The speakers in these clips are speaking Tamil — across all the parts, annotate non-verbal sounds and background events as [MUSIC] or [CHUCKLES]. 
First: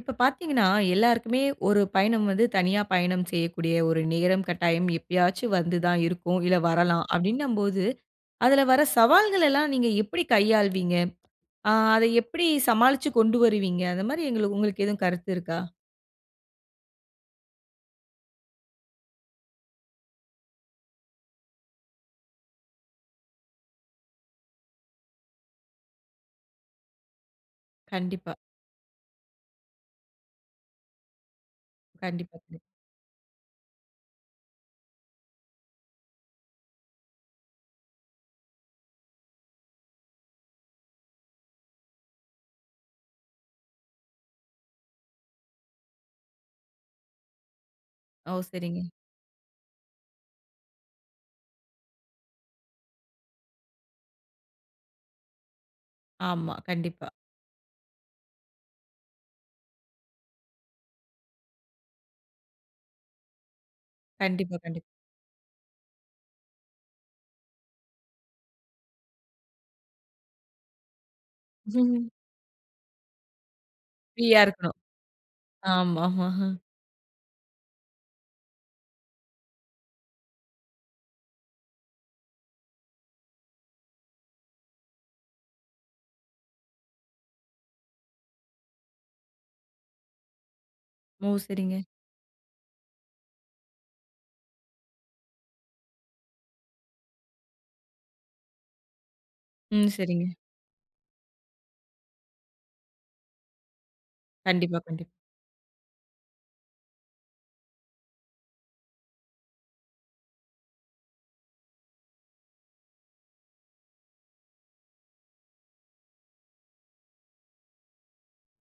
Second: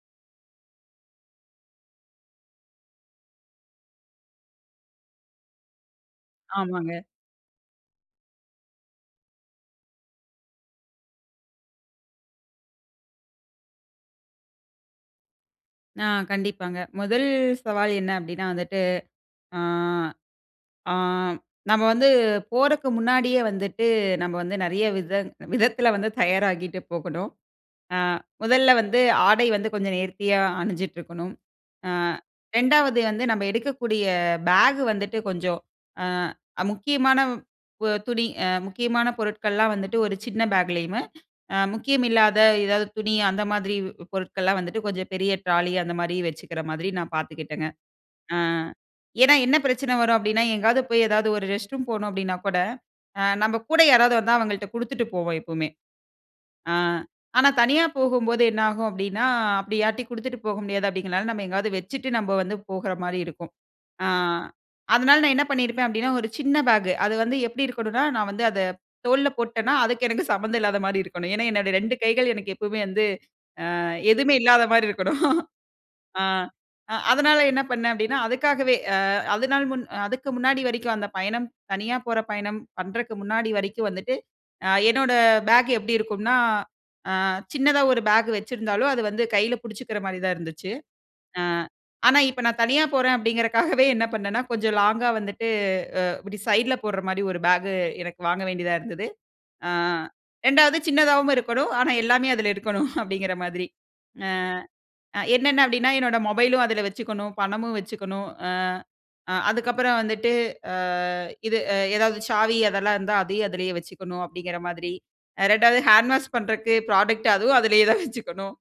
இப்ப பார்த்தீங்கன்னா, எல்லாருக்குமே ஒரு பயணம் வந்து தனியா பயணம் செய்யக்கூடிய ஒரு நேரம், கட்டாயம் எப்பயாச்சு வந்து தான் இருக்கும். இல்ல ஆமாங்க. வரலாம் அப்பிடின்னம்போது, அதுல வர சவால்களலாம் நீங்க எப்பிடி கையாள்வீங்க? ஆ அத எப்பிடி சமாளிச்சு கொண்டு வருவீங்க. அந்த மாரி எங்களுக் உங்களுக்கு எதுவும் கருத்து இருக்கா? ஆ. கண்டிப்பாங்க. முதல் சவால் என்ன அப்பிடின்னா வந்துட்டு. ஆ, ஆ நம்ம வந்து போறக்கு முன்னாடியே வந்துட்டு நம்ம வந்து நிறைய விதத் விதத்துல வந்து தயாராகிட்டு போகணும். ஆ கண்டிப்பா. முதல்ல வந்து ஆடை வந்து கொஞ்சம் நேர்த்தியா அணிஞ்சிட்டு இருக்கணும். ஆ கண்டிப்பா. கண்டிப்பா. 2ஆவது வந்து நம்ம எடுக்கக்கூடிய பேக் வந்துட்டு கொஞ்சம் அ முக்கியமான அ துணி அ முக்கியமான பொருட்கள்லாம் வந்துட்டு ஒரு சின்ன பேக்லயும் அ முக்கியம் இல்லாத ஏதாவது துணி அந்த மாதிரி பொருட்கள்லாம் வந்துட்டு கொஞ்சம் பெரிய ட்ராலி அந்தமாரி வச்சுக்கிற மாதிரி நான் பார்த்துக்கிட்டேங்க. ஓ! அ சரிங்க. ஏனா, என்ன பிரச்சன வரும் அப்பிடின்னா, எங்காவது போய், எதாவது ஒரு ரெஸ்ட் ரூம் போணும் அப்பிடின்னா கூட, அ நம்ம கூட யாராவது வந்தா அவங்கள்ட்ட குடுத்துட்டு போவோம் எப்பவுமே! ஆமா. ஆ. கண்டிப்பா. ஆனா, தனியா போகும்போது என்ன ஆகும் அப்பிடின்னா, அப்பிடி யார்டையும் குடுத்துட்டு போக முடியாது அப்பிடிங்கிறனால நம்ம எங்காவது வச்சுட்டு நம்ம வந்து போகுற மாரி இருக்கும். ஆ. கண்டிப்பா, கண்டிப்பா. அதனால நான் என்ன பண்ணியிருப்பன் அப்பிடின்னா, ஒரு சின்ன பேக். அது வந்து எப்பிடி இருக்கணுனா, நான் வந்து அத தோல்ல போட்டன்னா அதுக்கு எனக்கு சம்மந்தம் இல்லாத மாரி இருக்கணும். ஏனா, என்னுடைய 2 ம். கைகள் எனக்கு எப்பவுமே வந்து ஆ எதுவுமே ஃப்ரீயா இருக்கணும். இல்லாதமாரி இருக்கணும் ஆமா. ஆ ஆமா அதனால என்ன பண்ணேன் அப்பிடின்னா, அதுக்காகவே அ அதனால முன் அதுக்கு முன்னாடி வரைக்கும் அந்த பயணம், தனியா போற பயணம் பண்றக்கு முன்னாடி வரைக்கும் வந்துட்டு. அ என்னோட பேக் எப்பிடி இருக்கும்னா, ஆ. சின்னதா ஒரு பேக் வச்சிருந்தாலும், அது வந்து கையில புடிச்சுக்கிற மாரி தான் இருந்துச்சு. ஓ! அ சரிங்க. ஆனா, இப்ப நான் தனியா போறேன் அப்பிடிங்கிறக்காகவே என்ன பண்ணேன்னா, கொஞ்சம் லாங்கா வந்துட்டு. அ இப்பிடி சைட்ல போட்ற மாரி ஒரு பேக் எனக்கு வாங்க வேண்டியதா இருந்துது. ஆ, ம். சரிங்க. 2வது சின்னதாவும் இருக்கணும். ஆனா, எல்லாமே அதுல இருக்கணும் [CHUCKLES] அப்பிடிங்கிற மாதிரி அ, கண்டிப்பா, கண்டிப்பா. அ. என்னென்ன அப்பிடின்னா, என்னோட மொபைலும் அதுல வச்சுக்கணும், பணமும் வச்சுக்கணும். அ, அ அதுக்கப்புறம் வந்துட்டு அ இது அ எதாவது சாவி அதெல்லாம் இருந்தா அதையும் அதிலேயே வச்சுக்கணும் அப்பிடிங்கிற மாதிரி. அ 2வது ஹேண்ட் வாஷ் பண்றக்கு புராடக்ட் அதுவும் அதுலேயே தான் வச்சுக்கணும்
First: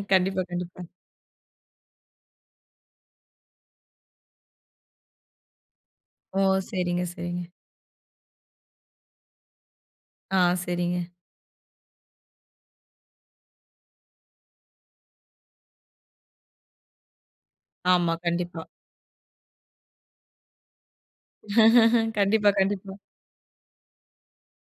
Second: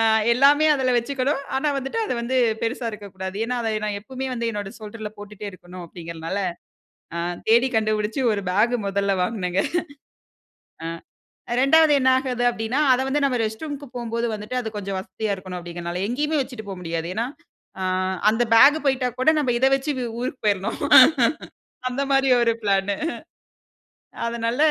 ஆ கண்டிப்பா. எல்லாமே கண்டிப்பா. அதுல வச்சுக்கணும் ஆனா, வந்துட்டு அது வந்து பெருசா இருக்கக்கூடாது. ஏனா, அத நான் எப்பவுமே வந்து என்னோட ஷோல்டர்ல போட்டுட்டே இருக்கணும், ஓ! அப்பிடிங்கிறதுனால சரிங்க. ஆ சரிங்க. தேடி கண்டுபுடிச்சு ஒரு பேக் முதல்ல வாங்குனேங்க ஆ. [CHUCKLES] அ சரிங்க. இரண்டாவது என்ன ஆகுது அப்பிடின்னா, அத வந்து நம்ம ரெஸ்ட் ரூம்க்கு போம்போது வந்துட்டு அது கொஞ்சம் வசதியா இருக்கணும். அப்பிடிங்கனால, எங்கேயுமே வச்சிட்டு போ முடியாது. ஏனா, ஆ ஆமா. அந்த கண்டிப்பா. பேக் போயிட்டா கூட நம்ம இத வச்சி ஊ ஊருக்கு போயிர்ணும் [LAUGHS] அந்த [LAUGHS] மாரி கண்டிப்பா, ஒரு பிளானு கண்டிப்பா. அதனால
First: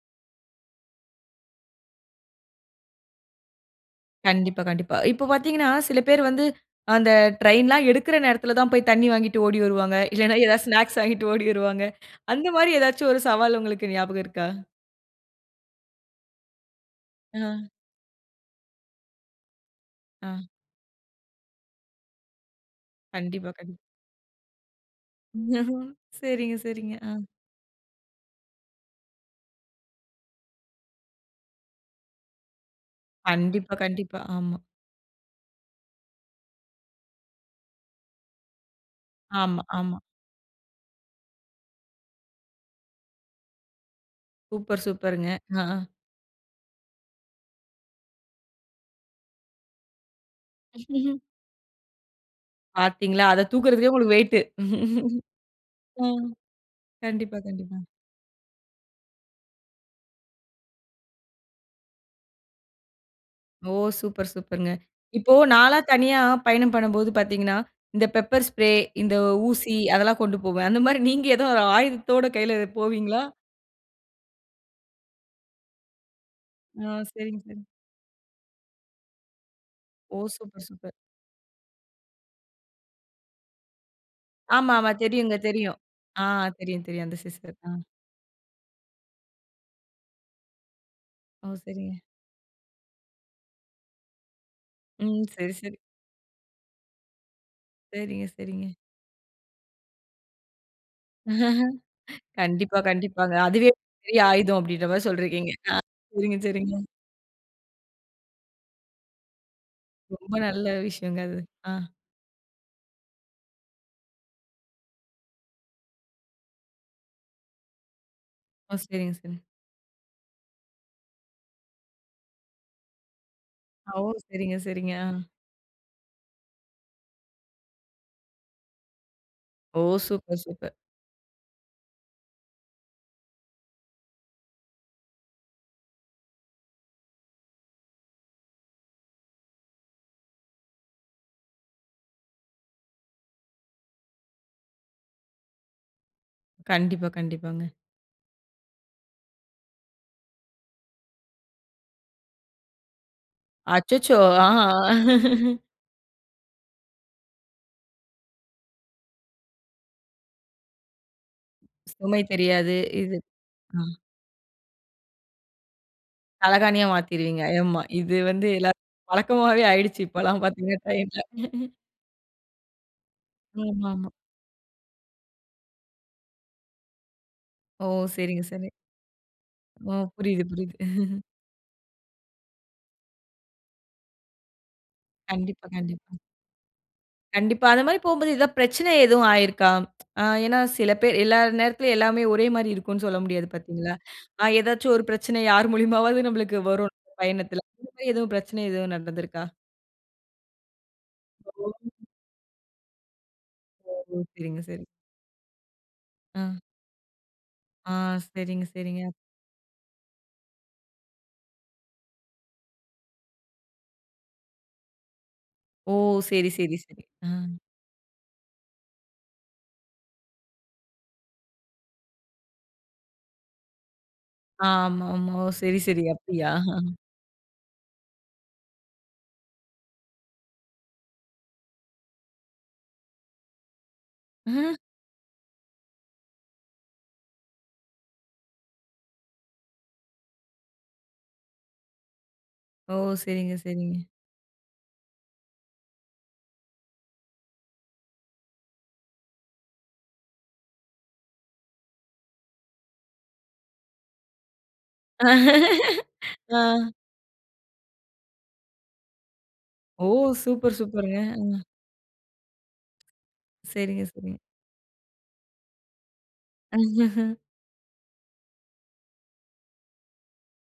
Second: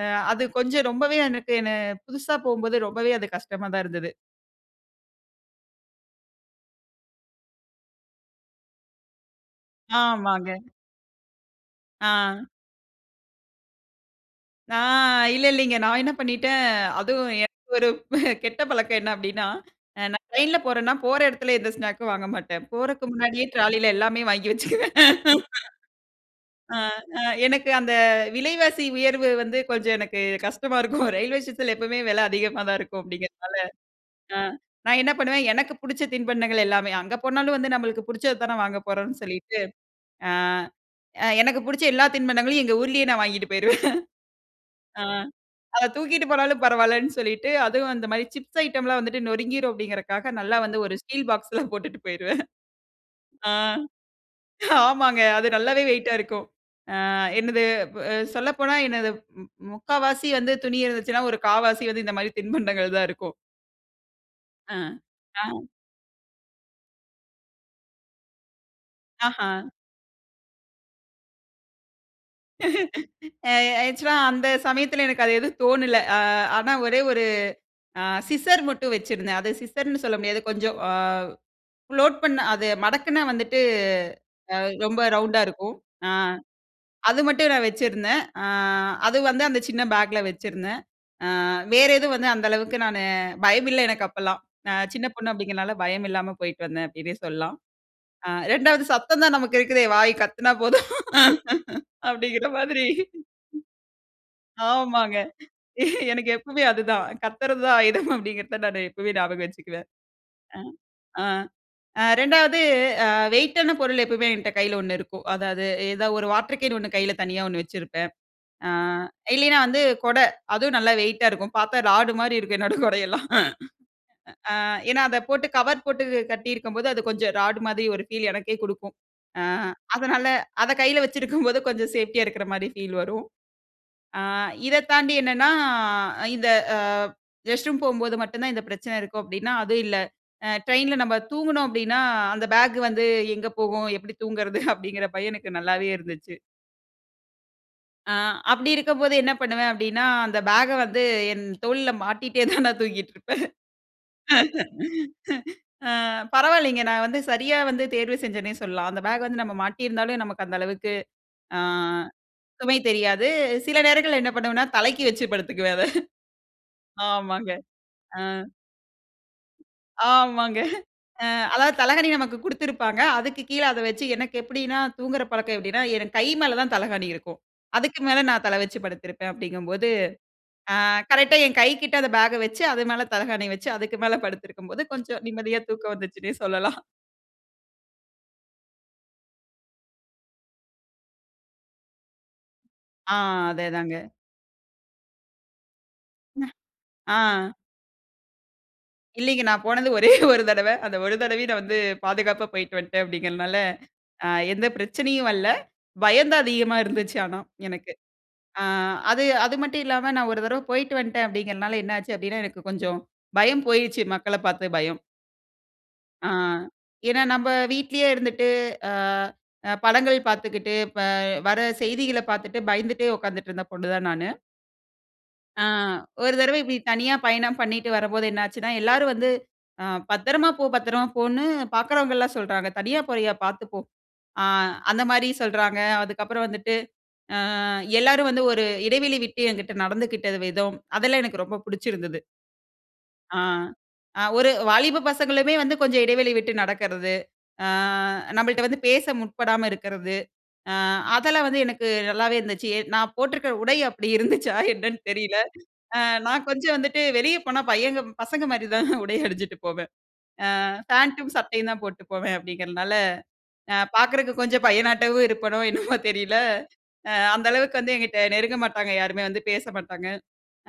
அ அது கொஞ்சம் ரொம்பவே எனக்குன்னு புதுசா போம்போது ரொம்பவே அது கஷ்டமா தான் இருந்தது. கண்டிப்பா, கண்டிப்பா. இப்ப பார்த்தீங்கன்னா, சில பேர் வந்து அந்த ட்ரெயின்லாம் எடுக்கிற நேரத்துல தான் போய் தண்ணி வாங்கிட்டு ஓடி வருவாங்க. இல்லன்னா, ஆமாங்க. எதா ஸ்நாக்ஸ் வாங்கிட்டு ஓடி வருவாங்க ஆ. அந்த மாரி ஏதாச்சும் ஒரு சவால் உங்களுக்கு ஞாபகம் இருக்கா? நான் இல்ல, இல்லீங்க. நான் என்ன பண்ணிட்டேன். அதுவும் அ. எனக்கு ஒரு [CHUCKLES] கெட்ட பழக்கம் என்ன அப்பிடின்னா, அ நான் அ. ட்ரெயின்ல போறன்னா, போற இடத்துல எந்த ஸ்நாக்கும் வாங்க மாட்டேன். போறக்கு முன்னாடியே கண்டிப்பா. கண் ட்ராலில எல்லாமே வாங்கி வச்சுக்குவேன் [LAUGHS] [LAUGHS] சரிங்க, அ, சரிங்க. அ ஆ. எனக்கு அந்த விலைவாசி உயர்வு வந்து கொஞ்சம் எனக்கு கஷ்டமா இருக்கும் ரெயில்வே ஸ்டேஷன்ல எப்பமே வில அதிகமா தான் இருக்கும் அப்பிடிங்கிறதுனால. கண்டிப்பா. கண்டிப்பா. அ ஆமா. நான் என்ன பண்ணுவேன். எனக்கு புடிச்ச தின்பண்டங்கள் எல்லாமே அங்க போனாலும் வந்து நம்மளுக்கு புடிச்சது தானே வாங்க போறோன்னு சொல்லிட்டு, ஆமா. ஆமா. ஆ, அ எனக்கு புடிச்ச எல்லா தின்பண்டங்களையும் எங்க ஊர்லேயே நான் வாங்கிட்டு போயிருவேன் சூப்பர். [LAUGHS] ஆ. சூப்பருங்க. ஆஹா! அத தூக்கிட்டு போனாலும் பரவாயில்லன்னு சொல்லிட்டு. அதுவும் அந்த மாரி சிப்ஸ் ஐட்டம் லாம் வந்துட்டு நொறுங்கிரும் அப்பிடிங்கிறதுக்காக, நல்லா வந்து ஒரு [CHUCKLES] ஸ்டீல் பாக்ஸ்ல போட்டுட்டு போயிருவேன் பார்த்தீங்களா! [CHUCKLES] அத ஆ, தூக்குறதுக்கே உங்களுக்கு வெயிட்டு. ஆமாங்க. அது [CHUCKLES] நல்லாவே வெயிட்டா ம், இருக்கும் ஆ கண்டிப்பா, என்னது கண்டிப்பா. இப்ப சொல்லப்போனா எனது ம் ம் 3/4வாசி வந்து துணி இருந்துச்சுனா, ஒரு 1/4வாசி வந்து இந்த மாதிரி தின்பண்டங்கள் தான் இருக்கும் ஓ! சூப்பர் சூப்பர்ங்க. அ, இப்போ ஆ. நான்லாம் தனியா பயணம் பண்ணம்போது பார்த்தீங்கன்னா, இந்த பெப்பர் ஸ்ப்ரே, இந்த ஆஹா. ஊசி அதெல்லாம் கொண்டு போவேன். அந்த மாரி நீங்க ஏதோ ஒரு ஆயுதத்தோட கையில போவீங்களா? [LAUGHS] அ ஆக்சுவலா அந்த சமயத்துல எனக்கு அது எதுவும் தோணல. அ ஆனா அ, ஒரே ஒரு சரிங்க சரிங்க. அ சிசர் மட்டும் வச்சிருந்தேன். அது சிசர்ன்னு சொல்ல ஓ! முடியாது சூப்பர் கொஞ்சம் அ சூப்பர். ஃபோல்ட் பண்ணா அது மடக்குன வந்துட்டு அ ஆமாமா, ரொம்ப தெரியுங்க ரவுண்டா இருக்கும். தெரியும். அ அ தெரியும் தெரியும் அந்த அது மட்டும் சிஸ்சர். நான் அ. வச்சிருந்தேன். அ அது வந்து அந்த சின்ன பேக்ல வச்சிருந்தேன். அ ஓ, வேற சரிங்க. எதுவும் வந்து அந்த அளவுக்கு நானு பயமில்ல எனக்கு அப்பலாம். நான் சின்ன ம், பொண்ணு சரி அப்டிங்னால சரி. பயம் இல்லாம போயிட்டு வந்தேன், அப்டின்னே சொல்லலாம். சரிங்க அ சரிங்க. 2வது சத்தம் தான் நமக்கு இருக்குதே, வாய் கத்துனா போதும் [LAUGHS] அப்டிங்கிற கண்டிப்பா மாதிரி. கண்டிப்பாங்க. அதுவே பெரிய ஆயுதம் அப்டின்ற மாதிரி ஆமாங்க, சொல்றிக்கீங்க. அ எனக்கு சரிங்க எப்பவுமே சரிங்க. அதுதான். கத்துறது தான் ஆயுதம் அப்டிங்றத நான் எப்பவுமே ஞாபகம் வச்சுக்குவேன். ரொம்ப அ, நல்ல விஷயங்க ஆ. அது. அ. அ 2வது அ வெயிட்டான பொருள் எப்பவுமே, என்ட்ட கையில ஒண்ணு இருக்கும். அதாவது ஏதாவது ஒரு வாட்டர் கேன் 1 கையில தனியா 1 வச்சிருப்பேன். அ ஒ, சரிங்க சரிங்க. இல்லைனா வந்து, கொட அதுவும் நல்லா வெயிட்டா இருக்கும். பார்த்தா ராடு மாரி இருக்கும் என்னோட கொடையெல்லாம். ஓ, சரிங்க அ சரிங்க. ஏன்னா அத அ. போட்டு கவர் போட்டு கட்டியிருக்கும்போது, அது கொஞ்சம் ராடு மாதிரி ஒரு ஃபீல் எனக்கே குடுக்கும். அ ஓ! அதனால சூப்பர் அத சூப்பர். கையில வச்சிருக்கும்போது, கொஞ்சம் சேஃப்டியா இருக்குற மாதிரி ஃபீல் வரும். ஆ இத தாண்டி என்னென்னா, இந்த அ ரெஸ்ட் ரூம் போம்போது மட்டும் தான் இந்த பிரச்சனை இருக்கும் அப்டின்னா, அதுவும் இல்ல. அ ட்ரெயின்ல நம்ம தூங்கினோம் அப்டின்னா, அந்த பேக் வந்து எங்க போகும்? எப்டி தூங்கறது? அப்படின்கிற பயம் எனக்கு நல்லாவே இருந்துச்சு. கண்டிப்பா கண்டிப்பாங்க. அ, அப்டி இருக்கும்போது என்ன பண்ணுவேன்? அப்டின்னா, அந்த பேக்க வந்து என் தோள்ல மாட்டிட்டே தான் நான் தூங்கிட்டு இருப்பேன். அச்சச்சோ! ஆ. [LAUGHS] அ, பரவாயில்லைங்க, நான் வந்து சரியா வந்து தேர்வு செஞ்சனே சொல்லலாம், அந்த பேக் வந்து நம்ம மாட்டி இருந்தாலும் நமக்கு அந்த அளவுக்கு, அ, சுமை தெரியாது சுமை இது, தெரியாது, அ. சில நேரங்கள்ல என்ன பண்ணுவேனா, தலைக்கு வைச்சி படுத்துக்குவேன் அத, தலகாணியா மாத்திடுவீங்க, ஆமாங்க ஆமா இது அ. வந்து எல்லாருக்கும் பழக்கமாவே ஆயிடுச்சு இப்பலாம் ஆமாங்க பாத்தீங்கனா, இந்த அ, டைம்ல. அதாவது தலகாணி நமக்கு குடுத்துருப்பாங்க, அதுக்கு கீழ அத வச்சி, ஆமாமா. எனக்கு எப்டின்னா, தூங்குற பழக்கம் எப்டின்னா, எனக்கு கை மேல தான் தலகாணி இருக்கும், ஓ! அதுக்கு மேலே சரிங்க நான் தல சரி. வச்சு படுத்திருப்பேன். அப்டிங்கும்போது ஓ! புரியுது, புரியுது. அ, [CHUCKLES] கரெக்ட்டா என் கைகிட்ட அந்த பேக்க வச்சு, அது மேலே தலகாணி வச்சு, அதுக்கு மேலே படுத்திருக்கும்போது கொஞ்சம் நிம்மதியா கண்டிப்பா, தூக்கம் கண்டிப்பா. வந்துச்சுன்னே சொல்லலாம். கண்டிப்பா. அது மாரி போம்போது ஏதாவது பிரச்சன எதுவும் ஆயிருக்கா? அ, ஏனா சில பேர் எல்லா நேரத்திலும் எல்லாமே ஒரே மாதிரி இருக்கும்னு ஆ, சொல்ல முடியாது அதே பாத்தீங்களா? தாங்க. அ, ஏதாச்சு ஒரு பிரச்சனை, யார் மூலியமாவது நம்மளுக்கு வரும் ஆ. பயணத்துல, இந்த மாரி எதுவும் பிரச்சன எதுவும் இல்லீங்க, நடந்துருக்கா? நான் போனது ஒரே [CHUCKLES] ஒரு தடவ, அந்த ஒரு தடவையும் நான் வந்து [UNINTELLIGIBLE] பாதுகாப்பா போயிட்டு வன்ட்டேன் அப்டிங்கறதுனால, ஓ! அ, சரிங்க எந்த சரிங்க. பிரச்சனையும் வரல, பயம் தான் அ. அதிகமா இருந்துச்சு ஆனா எனக்கு. ஆ, அ, சரிங்க, சரிங்க. அது அது மட்டும் இல்லாம, நான் ஒரு தடவ போயிட்டு வன்டேன் அப்டின்கறதனால, என்ன ஆச்சு? அப்டினா, எனக்கு கொஞ்சம் பயம் போய்டுச்சு, மக்களப் பாத்த பயம். ஓ! அ, சரி, சரி, சரி. ஏன்னா அ. நம்ம வீட்டிலயே இருந்துட்டு, அ அ படங்கள் பாத்துக்கிட்டு, ப வர செய்திகள பாத்துட்டு, பயந்துட்டே உட்காந்துட்டு, இருந்த பொண்ணு தான் நானு. ஆமாமா. ஓ. ஆ சரி, சரி. ஒரு அப்டியா? தடவ இப்படி தனியா பயணம் பண்ணிட்டு வரம்போது, என்னாச்சுன்னா, எல்லாரும் வந்து அ "பத்திரமா போ. பத்திரமா போ" ன்னு பாக்குறவங்கலாம் சொல்றாங்க. "தனியா போறியா, பாத்து போ." ஆ [CHUCKLES] அந்த மாரி சொல்றாங்க. அதுக்கப்புறம் வந்துட்டு. ஆ எல்லாரும் வந்து ஒரு இடைவெளி விட்டு, என்கிட்ட நடந்துக்கிட்ட விதம். அதெல்லாம் எனக்கு ரொம்ப பிடிச்சிருந்தது. ஓ! ஆ சரிங்க, சரிங்க. அ ஒரு வாலிப பசங்களுமே வந்து, கொஞ்ச இடைவெளி விட்டு நடக்குறது. ஆ நம்மள்ட்ட வந்து பேச முற்படாம இருக்குறது. அ அதெல்லாம் வந்து எனக்கு நல்லாவே இருந்துச்சு. நான் போட்டுருக்கிற உடை அப்படி இருந்துச்சா, என்னன்னு தெரியல. அ [LAUGHS] நான் ஆ. கொஞ்ச வந்துட்டு வெளிய போனா, பையங்க பசங்க மாரி தான், உடை அணிஞ்சுட்டு போவேன் ஓ! ஆ, சூப்பர், சூப்பர்ங்க. பேண்ட்டும், அ. சட்டையும் தான் போட்டு போவேன் அப்படிங்கிறனால, அ, சரிங்க, பாக்குறக்கு சரிங்க. கொஞ்ச பையனாட்டவும் இருப்பனோ, என்னவோ தெரியல. அ, [CHUCKLES] அந்த அளவுக்கு வந்து என்கிட்ட நெருங்க மாட்டாங்க, யாருமே வந்து பேச மாட்டாங்க.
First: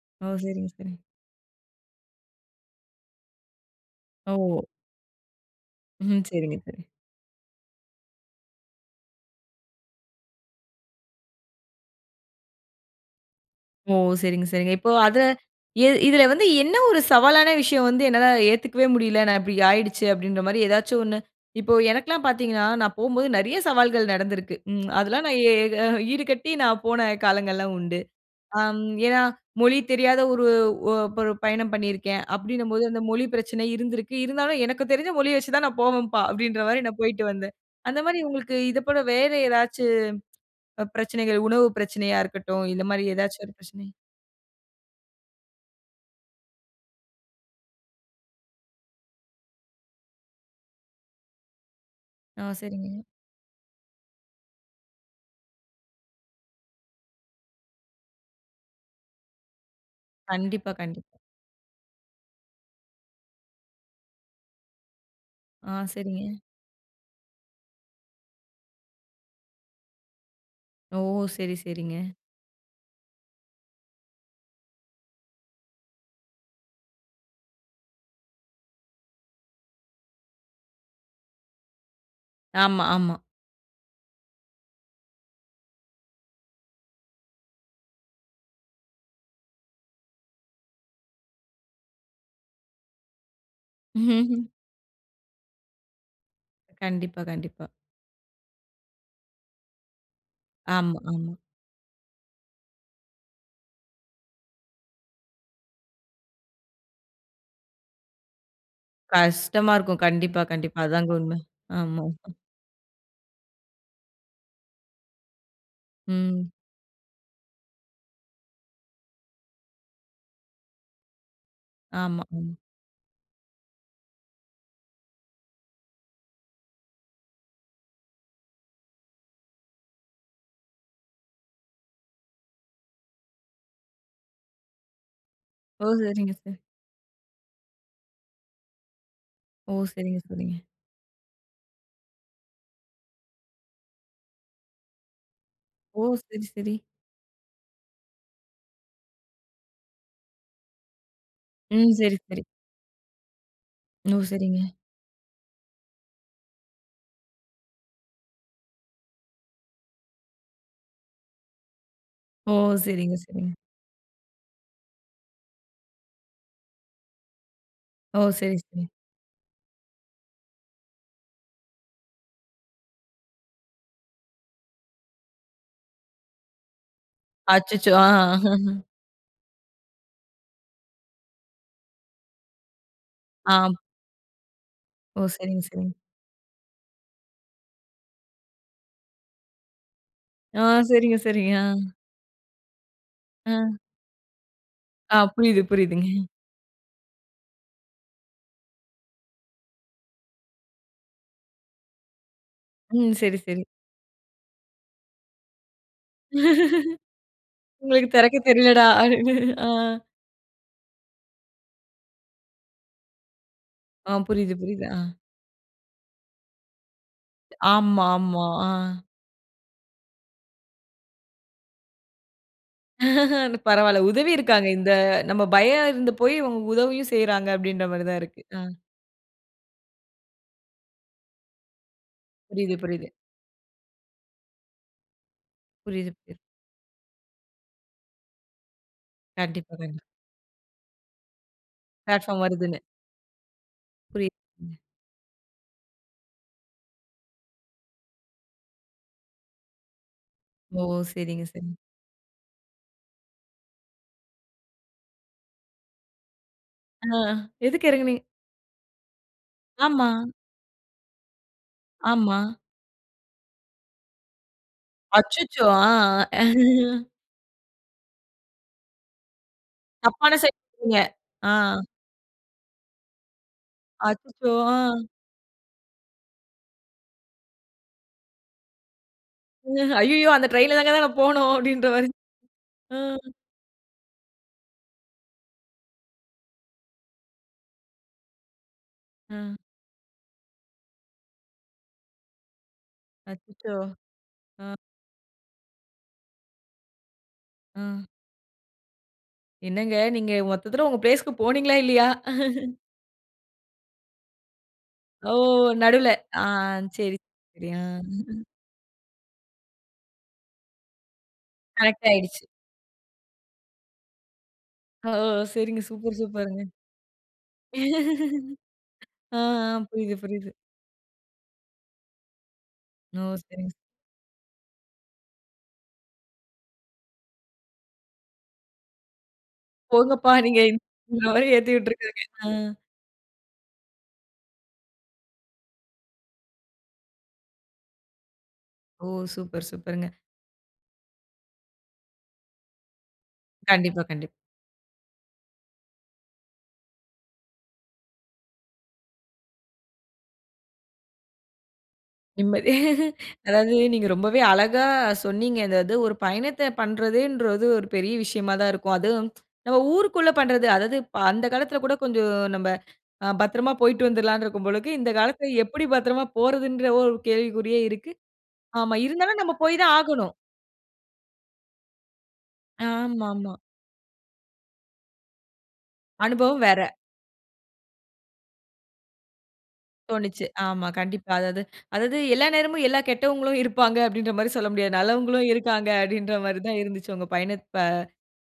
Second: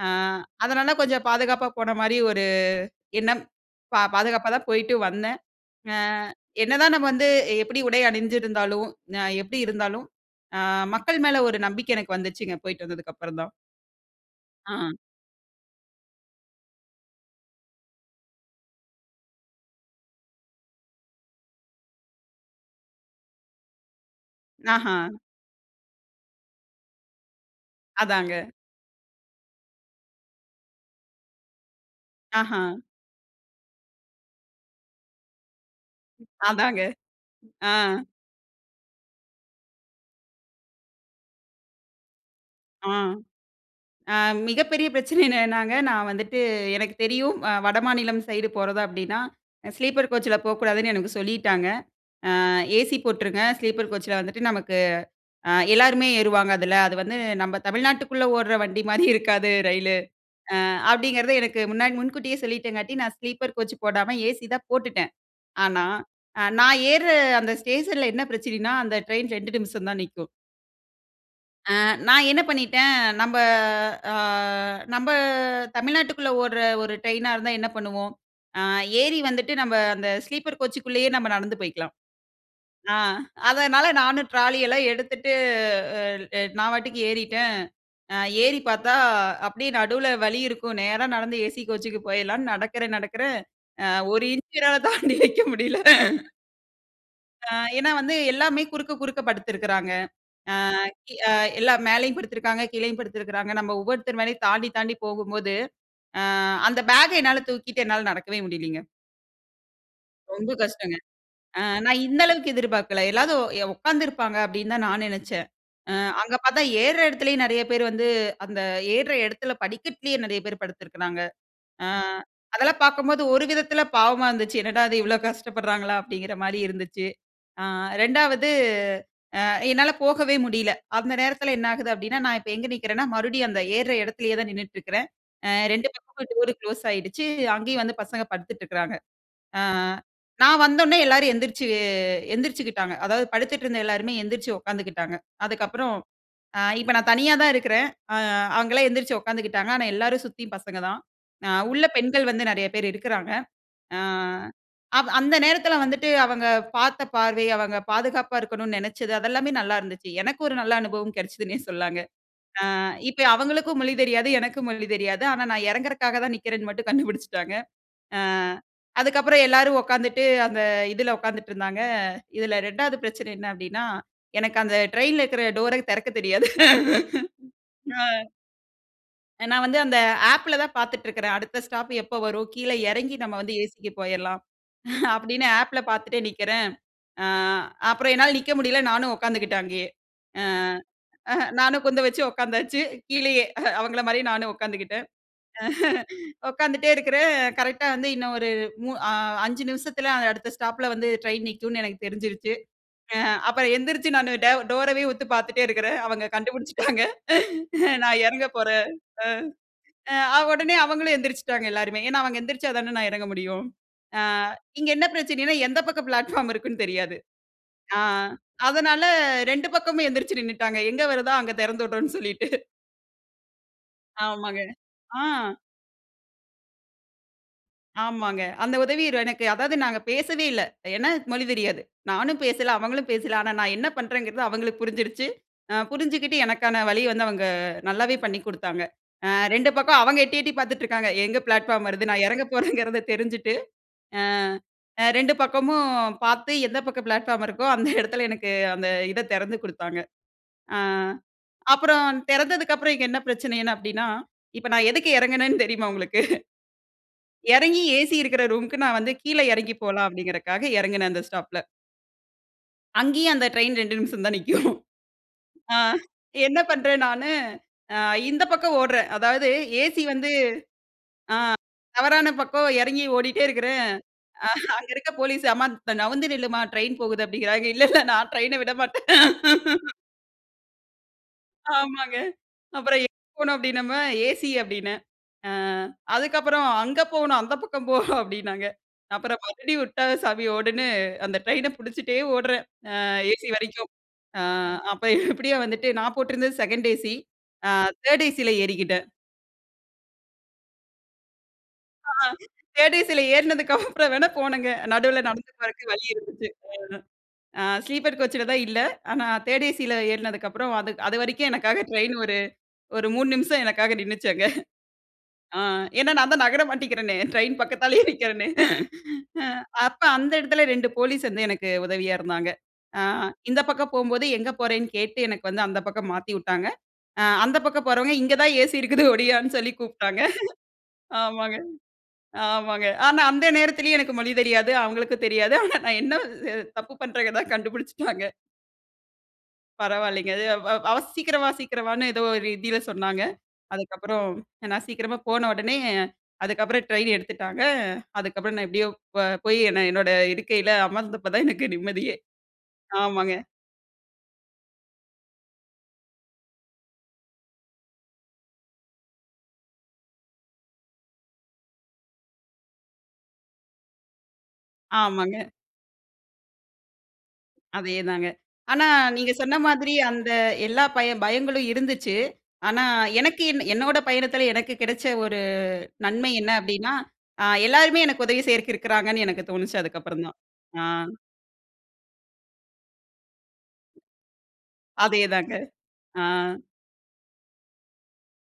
ஆ ஓ! சரிங்க, அதனால சரிங்க. கொஞ்சம் பாதுகாப்பா, போன மாரி ஒரு எண்ணம். ஓ. பாதுகாப்பாதான் போயிட்டு வந்தேன். ஆ ம். சரிங்க, சரிங்க. என்னதான் நம்ம வந்து, எப்படி உடை அணிஞ்சுருந்தாலும், அ எப்படி இருந்தாலும், அ மக்கள் மேல ஒரு நம்பிக்கை எனக்கு வந்துச்சுங்க. போய்ட்டு வந்ததுக்கு, அப்புறம் தான். ஓ! சரிங்க, சரிங்க. இப்போ ஆ. அத எ இதுல வந்து என்ன ஒரு சவாலான விஷயம் வந்து என்னால ஏத்துக்கவே முடியல, நான் இப்டி ஆயிடுச்சு அப்டின்ற மாரி ஏதாச்சு ஒண்ணு இப்போ எனக்குல்லாம் பாத்தீங்கன்னா, நான் போம்போது நெறைய சவால்கள் நடந்துருக்கு. ம். ஆஹா. அதெல்லாம் நான் எ க ஈடு கட்டி நான் போன காலங்கள்லாம் உண்டு. அதாங்க. ஆம் ஏனா, மொழி தெரியாத ஒரு ஒ ஒரு பயணம் பண்ணிருக்கேன், ஆஹா. அப்டின்னும்போது, அந்த மொழி பிரச்சன இருந்திருக்கு. இருந்தாலும் "எனக்கு தெரிஞ்ச மொழிய வச்சு தான் நான் போவன்பா" அப்டின்ற அதாங்க. மாரி நான் போயிட்டு வந்தேன். ஆ. அந்த மாரி உங்களுக்கு இத போல வேற ஏதாச்சு ப பிரச்சனைகள், உணவு பிரச்சனையா இருக்கட்டும், இந்த ஆ, மாரி எதாச்சும் ஒரு பிரச்சனை? அ மிகப்பெரிய பிரச்சனை என்னதுனாங்க! நான் வந்துட்டு எனக்கு தெரியும் அ வடமாநிலம் சைடு போறதா அப்டின்னா ஸ்லீப்பர் கோச்ல போக்கூடாதுன்னு எனக்கு சொல்லீட்டாங்க. அ ஆ. ஏசி சரிங்க. போட்ருங்க. ஸ்லீப்பர் கோச்ல வந்துட்டு நமக்கு ஆ எல்லாருமே ஏறுவாங்க அதுல. அது வந்து நம்ப தமிழ்நாட்டுக்குள்ள ஓட்ற வண்டி மாரி இருக்காது. ரயிலு. அ கண்டிப்பா, கண்டிப்பா. அப்டிங்கிறத எனக்கு முன்னாடி முன்கூட்டியே சொல்லீட்டங்காட்டி, நான் ஸ்லீப்பர் கோச் போடாம, ஏசி தான் போட்டுட்டேன். ஆ. ஆனா, சரிங்க. நான் ஏர்ற அந்த ஸ்டேஷன்ல என்ன பிரச்சனைன்னா, அந்த ட்ரெயின் 2 நிமிஷந்தான் நிக்கும். ஓ! சரி, ஆ சரிங்க. நான் என்ன பண்ணிட்டேன்? நம்ப ஆ நம்ப தமிழ்நாட்டுக்குள்ள ஓட்ற ஒரு ட்ரெயினா இருந்தா என்ன பண்ணுவோம்? ஆ ஏறி வந்துட்டு நம்ப அந்த ஸ்லீப்பர் கோச்சுக்குள்ளயே நம்ம நடந்து போய்க்கலாம். ஆமா, ஆ ஆமா. அதனால நானும் ட்ராலி எல்லாம் எடுத்துட்டு அல் நான் பாட்டுக்கு ஏறிட்டன். அ ஏறி பாத்தா, அப்டியே நடுவுல வழி இருக்கும். நேரா நடந்து ஏசி கோச்சுக்கு போயிடலான்னு நடக்கறேன், நடக்கறேன். ஆ. ஒரு [CHUCKLES] இஞ்ச் என்னால தாண்டி வைக்க முடில. கண்டிப்பா, அ, கண்டிப்பா. ஏன்னா, வந்து எல்லாமே குறுக்க, குறுக்க படுத்துருக்காங்க. அ, ஆமா, அ ஆமா. எல்லாம் மேலயும் படுத்துருக்காங்க, கீழயும் படுத்துருக்காங்க. நம்ப ஒவ்வொருத்தர் மேலயும் தாண்டி, தாண்டி போகும்போது, அ அந்த பேக்க என்னா தூக்கிட்டு என்னால நடக்கவே முடியலீங்க. கஷ்டமா இருக்கும். கண்டிப்பா, ரொம்ப கண்டிப்பா. கஷ்டங்க. அதாங்க உண்ம. அ ஆமா, நான் இந்த ஆமா. அளவுக்கு எதிர்பார்க்கல. எல்லாரும் எ உட்கார்ந்துருப்பாங்க அப்டீன்னு தான் நான் நினைச்சேன். அ அங்க ம். பாத்தா ஏறுற இடத்துலேயும் நெறைய பேர் வந்து அந்த ஏறுற இடத்துல படிக்கட்டிலேயே நெறைய பேர் படுத்துருக்காங்க. அ ஆமா, ம். அதெல்லாம் பாக்கும்போது ஒரு விதத்துல பாவமா இருந்துச்சு. என்னடா! இது இவள கஷ்டப்படுறாங்களா, அப்டீங்கிறமாரி இருந்துச்சு. அ ரெண்டாவது அ என்னால போகவே முடியல. அந்த நேரத்துல என்ன ஆகுது அப்பிடீன்னா, நான் இப்ப எங்க நிற்கிறன்னா, மறுபடியும் அந்த ஏறுற இடத்துலேயே தான் நின்னுட்டு இருக்குறேன். அ ஓ! 2 பக்கமும் சரிங்க டோரு சார். குளோஸ் ஆகிடுச்சு. அங்கயும் வந்து பசங்க படுத்துட்டு இருக்குறாங்க. அ, ஓ! அ சரிங்க, சரிங்க. நான் வந்த உடனே எல்லாரும் எழுந்திரிச்சு எந்திரிச்சுகிட்டாங்க. அதாவது படுத்துட்டு இருந்த எல்லாருமே எழுந்திரிச்சி உட்கார்ந்துகிட்டாங்க. அதுக்கு அப்பறம் ஓ! சரி, அ சரி. இப்ப நான் தனியா தான் இருக்குறேன். அ அவுங்கல்லாம் எழுந்திரிச்சு உட்கார்ந்துகிட்டாங்க. ஆனா, எல்லாரும் சுத்தி பசங்க தான். அ உள்ள ம். சரி, பெண்கள் வந்து சரி. நெறைய பேரு இருக்குறாங்க. அ [UNINTELLIGIBLE] சரிங்க. அப் அந்த நேரத்துல வந்துட்டு அவங்க பாத்த பார்வை, அவங்க பாதுகாப்பா இருக்கணுனு நினைச்சது, அது எல்லாமே நல்லா இருந்துச்சி. எனக்கு ஒரு நல்ல அனுபவம் கிடைச்சுதுனே சொல்லாங்க. ஓ! அ சரிங்க, இப்ப சரிங்க. அவங்களுக்கும் மொழி தெரியாது. எனக்கும் மொழி தெரியாது. ஆனா, நான் இறங்குறக்காக தான் நிற்குறேன்னு மட்டும் கண்டுபிடிச்சிட்டாங்க. ஓ! ஆ சரி, சரி. அதுக்கு அப்புறம் எல்லாரும் உட்கார்ந்துட்டு அந்த இதுல உட்கார்ந்துட்டு இருந்தாங்க. இதுல 2 வது பிரச்சன என்ன, அப்பிடீன்னா எனக்கு அந்த ட்ரெயின்ல இருக்குற டோரை திறக்கத் தெரியாது. [LAUGHS] அச்சச்சோ! அ. அ. [LAUGHS] அ நான் வந்து அந்த ஆப்ல தான் பாத்துட்டு இருக்கிறேன், அடுத்த ஸ்டாப் எப்ப வரும்? கீழ எறங்கி நம்ம வந்து ஆ. ஏசிக்கு போயிறலாம் ஓ! அப்டின்னு சரிங்க, ஆப்ல சரிங்க. பாத்துட்டே நிக்கறேன். ஆ அப்புற என்னால நிக்க முடியல நானும் உட்காந்துட்டேன் அங்கயே. ஆ ஆ. சரிங்க, சரிங்க. நானும் ஆ. குந்த வச்சு உட்காந்தாச்சு கீழயே, ஆ. அவங்கள மாரி நானும் உட்காந்துகிட்டேன். ஆ. புரியுது புரியுதுங்க. [LAUGHS] [CHUCKLES] உட்காந்துட்டே இருக்கறேன், கரெக்ட்டா வந்து இன்னும் ஒரு மு அ 5 நிமிஷத்துல அடுத்த ஸ்டாப்ல வந்து ட்ரெயின் நிக்கும்னு எனக்கு தெரிஞ்சுடுச்சு. ம். அ சரி, சரி. அப்புறம் எந்திரிச்சு நா டே டோரவே உத்து பாத்துட்டே இருக்கறேன். அவங்க கண்டுபிடிச்சுட்டாங்க. [LAUGHS] "உங்களுக்கு நா தெறக்க எறங்க போறேன். தெரியலடா" அ. அப்டீன்னு. அ. அ, உடனே அவங்களும் எந்திரிச்சுட்டாங்க எல்லாருமே. ஏனா, அவங்க எந்திரிச்சா தானே, நா எறங்க முடியும். ஆ. ஆ புரியுது, புரியுது. இங்க ஆ. என்ன பிரச்சனன்னா, எந்த பக்கம் பிளாட்பார்ம் இருக்குன்னு தெரியாது. அ ஆமாம்மா. ஆ. அதனால 2 பக்கமு எந்திரிச்சு நின்னுட்டாங்க. எங்க வருதோ அங்க தெறந்து விட்றோனு சொல்லிட்டு. [CHUCKLES] பரவாயில்ல. உதவி ஆமாங்க. இருக்காங்க. இந்த ஆ. நம்ம பயம் இருந்த போய் உதவியும் செய்றாங்க அப்படின்ற மாரி தா இருக்கு. ஆமாங்க. அ. அந்த உதவி எனக்கு, அதாவது நாங்க பேசவே இல்ல. ஏனா மொழி தெரியாது. நானும் பேசல, புரியுது, புரியுது. அவங்களும் பேசல ஆனா நான் என்ன பண்றேங்கிறது அவங்களுக்கு புரிஞ்சிடுச்சு ஆ புரியுது, புரியு. புரிஞ்சுகிட்டு எனக்கான வழிய வந்து அவங்க நல்லாவே பண்ணிக் குடுத்தாங்க. ஆ 2 கண்டிப்பா, பக்கம் கண்டிப்பா. அவங்க எட்டி எட்டி பாத்துட்டு இருக்காங்க, எங்க ப்ளாட்ஃபார்ம் வருது? நான் பிளாட்பார்ம் எறங்க வருதுன்னு. போறேங்கிறத தெரிஞ்சுட்டு ஆ புரியுது. ம். 2 பக்கமும் பாத்து எந்த பக்கம் பிளாட்ஃபார்ம் இருக்கோ, அந்த எடத்துல எனக்கு அந்த இத தெறந்து குடுத்தாங்க. ஆ ஓ! சரிங்க, சரிங்க. அப்புறம் தெறந்ததுக்கப்புறம் இங்க என்ன பிரச்சனைன்னு அப்படின்னா, இப்ப நான் எதுக்கு எறங்குனேன்னு தெரியுமா உங்களுக்கு. ஆ, எறங்கி எதுக்கு ஏசி இறங்குனீங்? இருக்கிற ரூம்க்கு நான் வந்து கீழ எறங்கி போலாம் ஆமா. அப்படிங்கறக்காக எறங்குனேன் அந்த ஸ்டாப்ல. ஆமா. அங்கேயும், அந்த ட்ரெயின் ரெண்டு நிமிஷம் தான் நிக்கும். அச்சச்சோ! ஆ அ. என்ன பண்றேன்? [LAUGHS] நானு, அ இந்த பக்கம் ஓடுறேன். அதாவது ஏசி வந்து தப்பான அ ஸைடு இருந்தீங்க. அ. தவறான பக்கம் எறங்கி ஓடிக்கிட்டே இருக்குறேன். அச்சச்சோ! அ. அங்க இருக்க போலீஸ், "அம்மா நவுந்து நில்லும்மா, ட்ரெயின் போகுது" அப்டின்கிறாங்க. இல்ல இல்ல, நான் ட்ரெயின்ன விடமாட்டேன். [LAUGHS] "அய்யயோ! அந்த ட்ரெயின்ல தானங்க நான் போணும்," அப்டின்ற மாதிரி ஆமாங்க. அ. அப்புறம் "எங்கே போணும்?" அப்டின்னமும், "ஏசி" அப்படின்னேன். அ அதுக்கப்புறம் "அங்கே போகணும், அந்த பக்கம் போ" அப்டின்னாங்க. அப்புறம் அ. மறுபடியும் விட்டா சாமி ஒடுன்னு, அந்த ட்ரெயின புடிச்சிட்டே ஓடுறேன். அ ஏசி அச்சச்சோ! வரைக்கும். அ ஆ. அப்போ எப்டியோ வந்துட்டு, நான் போட்டிருந்தது II A/C. அ ஆ. III A/Cல ஏறிக்கிட்டேன். என்னங்க! நீங்க மொத்தத்துல உங்க பிளேஸ்க்கு போனீங்களா? இல்லயா? ஆ [LAUGHS] III ACல ஏறினதுக்கு அப்புறம் வேணா போனங்க. நடுவுல ஓ! நடந்து போறதுக்கு வழி நடுவுல. ஆ இருந்துச்சு. சரி, அ சரி ஆ. ஸ்லீப்பர் கோச்ல தான் இல்ல. ஆனா, III A/C ஏறினதுக்கு அப்புறம் அது அதுவரைக்கும் எனக்காக கனெக்ட் ட்ரெயின் ஒரு ஆயிடுச்சு. ஒரு 3 நிமிஷம் எனக்காக நின்னுச்சு அங்க. ஓ! ஆ சரிங்க. ஏன்னா சூப்பர்! நான் தான் நகர சூப்பருங்க! மாட்டிக்குறனே, ட்ரெயின் பக்கத்தாலேயே நிக்கறனே. [LAUGHS] ஆ, ஆ, அ அப்ப புரியுது, அந்த புரியுது. எடத்துலே ரெண்டு போலீஸ் வந்து எனக்கு உதவியா இருந்தாங்க. அ ஓ இந்த சரிங்க, சரி. பக்கம் போகும்போது, எங்கே போறேன்னு கேட்டு எனக்கு வந்து, அந்த பக்கம் மாத்திவிட்டாங்க. அ அந்த பக்கம் போறவங்க, இங்கே தான் ஏசி இருக்குது, ஒடியான்னு சொல்லி கூப்ட்டாங்க. "போங்கப்பா நீங்க" இந்த மாரி ஆமாங்க, ஏத்தி விட்டுருக்காங்க. ஆ. ஆமாங்க. ஆனா அந்த நேரத்துலயே எனக்கு மொழி தெரியாது. அவங்களுக்கும் தெரியாது. ஆனா, நான் என்ன அ தப்பு பண்றேங்கிறத கண்டுபுடிச்சுட்டாங்க. ஓ! சூப்பர்! சூப்பர்ங்க! பரவாயில்லங்க. அது அ வ சீக்கிரம் வா சீக்கிரம் வான்னு ஏதோ ஒரு ஹிந்தில சொன்னாங்க. கண்டிப்பா, அதுக்கப்புறம் கண்டிப் நான் சீக்கிரமா போன உடனே, அதுக்கப்புறம் ட்ரெயின் எடுத்துட்டாங்க. அதுக்கப்புறம் நான் எப்படியோ ப போய், என்ன என்னோட இருக்கையில அமர்ந்தப்போ தான் எனக்கு நிம்மதியே. நிம்மதி, ஆமங்க. [CHUCKLES] அதாவது நீங்க ரொம்பவே அழகா சொன்னீங்க. அதாது ஒரு பயணத்த பண்ணுறதுங்குறது ஒரு பெரிய விஷயமா தான் இருக்கும். அதுவும் [TSK] நம்ம ஊருக்குள்ள பண்ணுறது, அதாவது அந்த காலத்துல கூட கொஞ்சம் நம்ப அ பத்திரமா போய்ட்டு வந்துடலாம்னு இருக்கும் போல. இந்த ஆமங்க. காலத்துல எப்படி பத்திரமா போறதுன்ற ஒரு கேள்விக்குறியே அதே இருக்கு. தாங்க. ஆனா, ஆமா நீங்க இருந்தாலும் நம்ப சொன்ன போய் மாதிரி தான் அந்த ஆகணும். எல்லா பய பயங்களும் இருந்துச்சி. ஆனா, எனக்கு ஆமாமா. என்னோட பயணத்துல எனக்கு கிடச்ச ஒரு நன்மை? என்ன அனுபவம் வேற அப்டீன்னா, அ எல்லோருமே எனக்கு உதவி செய்றதுக்கு இருக்குறாங்கனு எனக்குத் தோணுச்சி அதற்கு அப்புறம் தான். தோணுச்சி அ. ஆமா, கண்டிப்பா. அதாவது அதாவது எல்லா நேரமும் எல்லா கெட்டவங்களும் இருப்பாங்க. அப்டீன்ற மாதிரி சொல்ல முடியாது. அதே நல்லவங்களும் தாங்க. இருக்காங்க. அ. அப்டீன்ற மாதிரி தான் இருந்துச்சி, உங்க பயணத்த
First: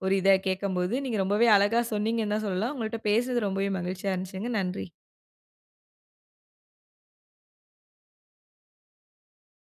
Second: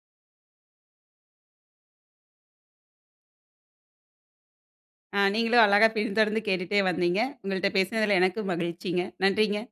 ஒரு இத கேட்கும்போது. நீங்க ரொம்பவே அழகா சொன்னீங்கனு தான் சொல்லலாம். உங்கள்ட்ட பேசுனது ரொம்பவே மகிழ்ச்சியா இருந்துச்சிங்க. நன்றி. ஆ நீங்களும் அழகா பின்தொடர்ந்து கேட்டுகிட்டே வந்தீங்க. உங்கள்ட்ட பேசினதுல எனக்கு மகிழ்ச்சிங்க. நன்றிங்க.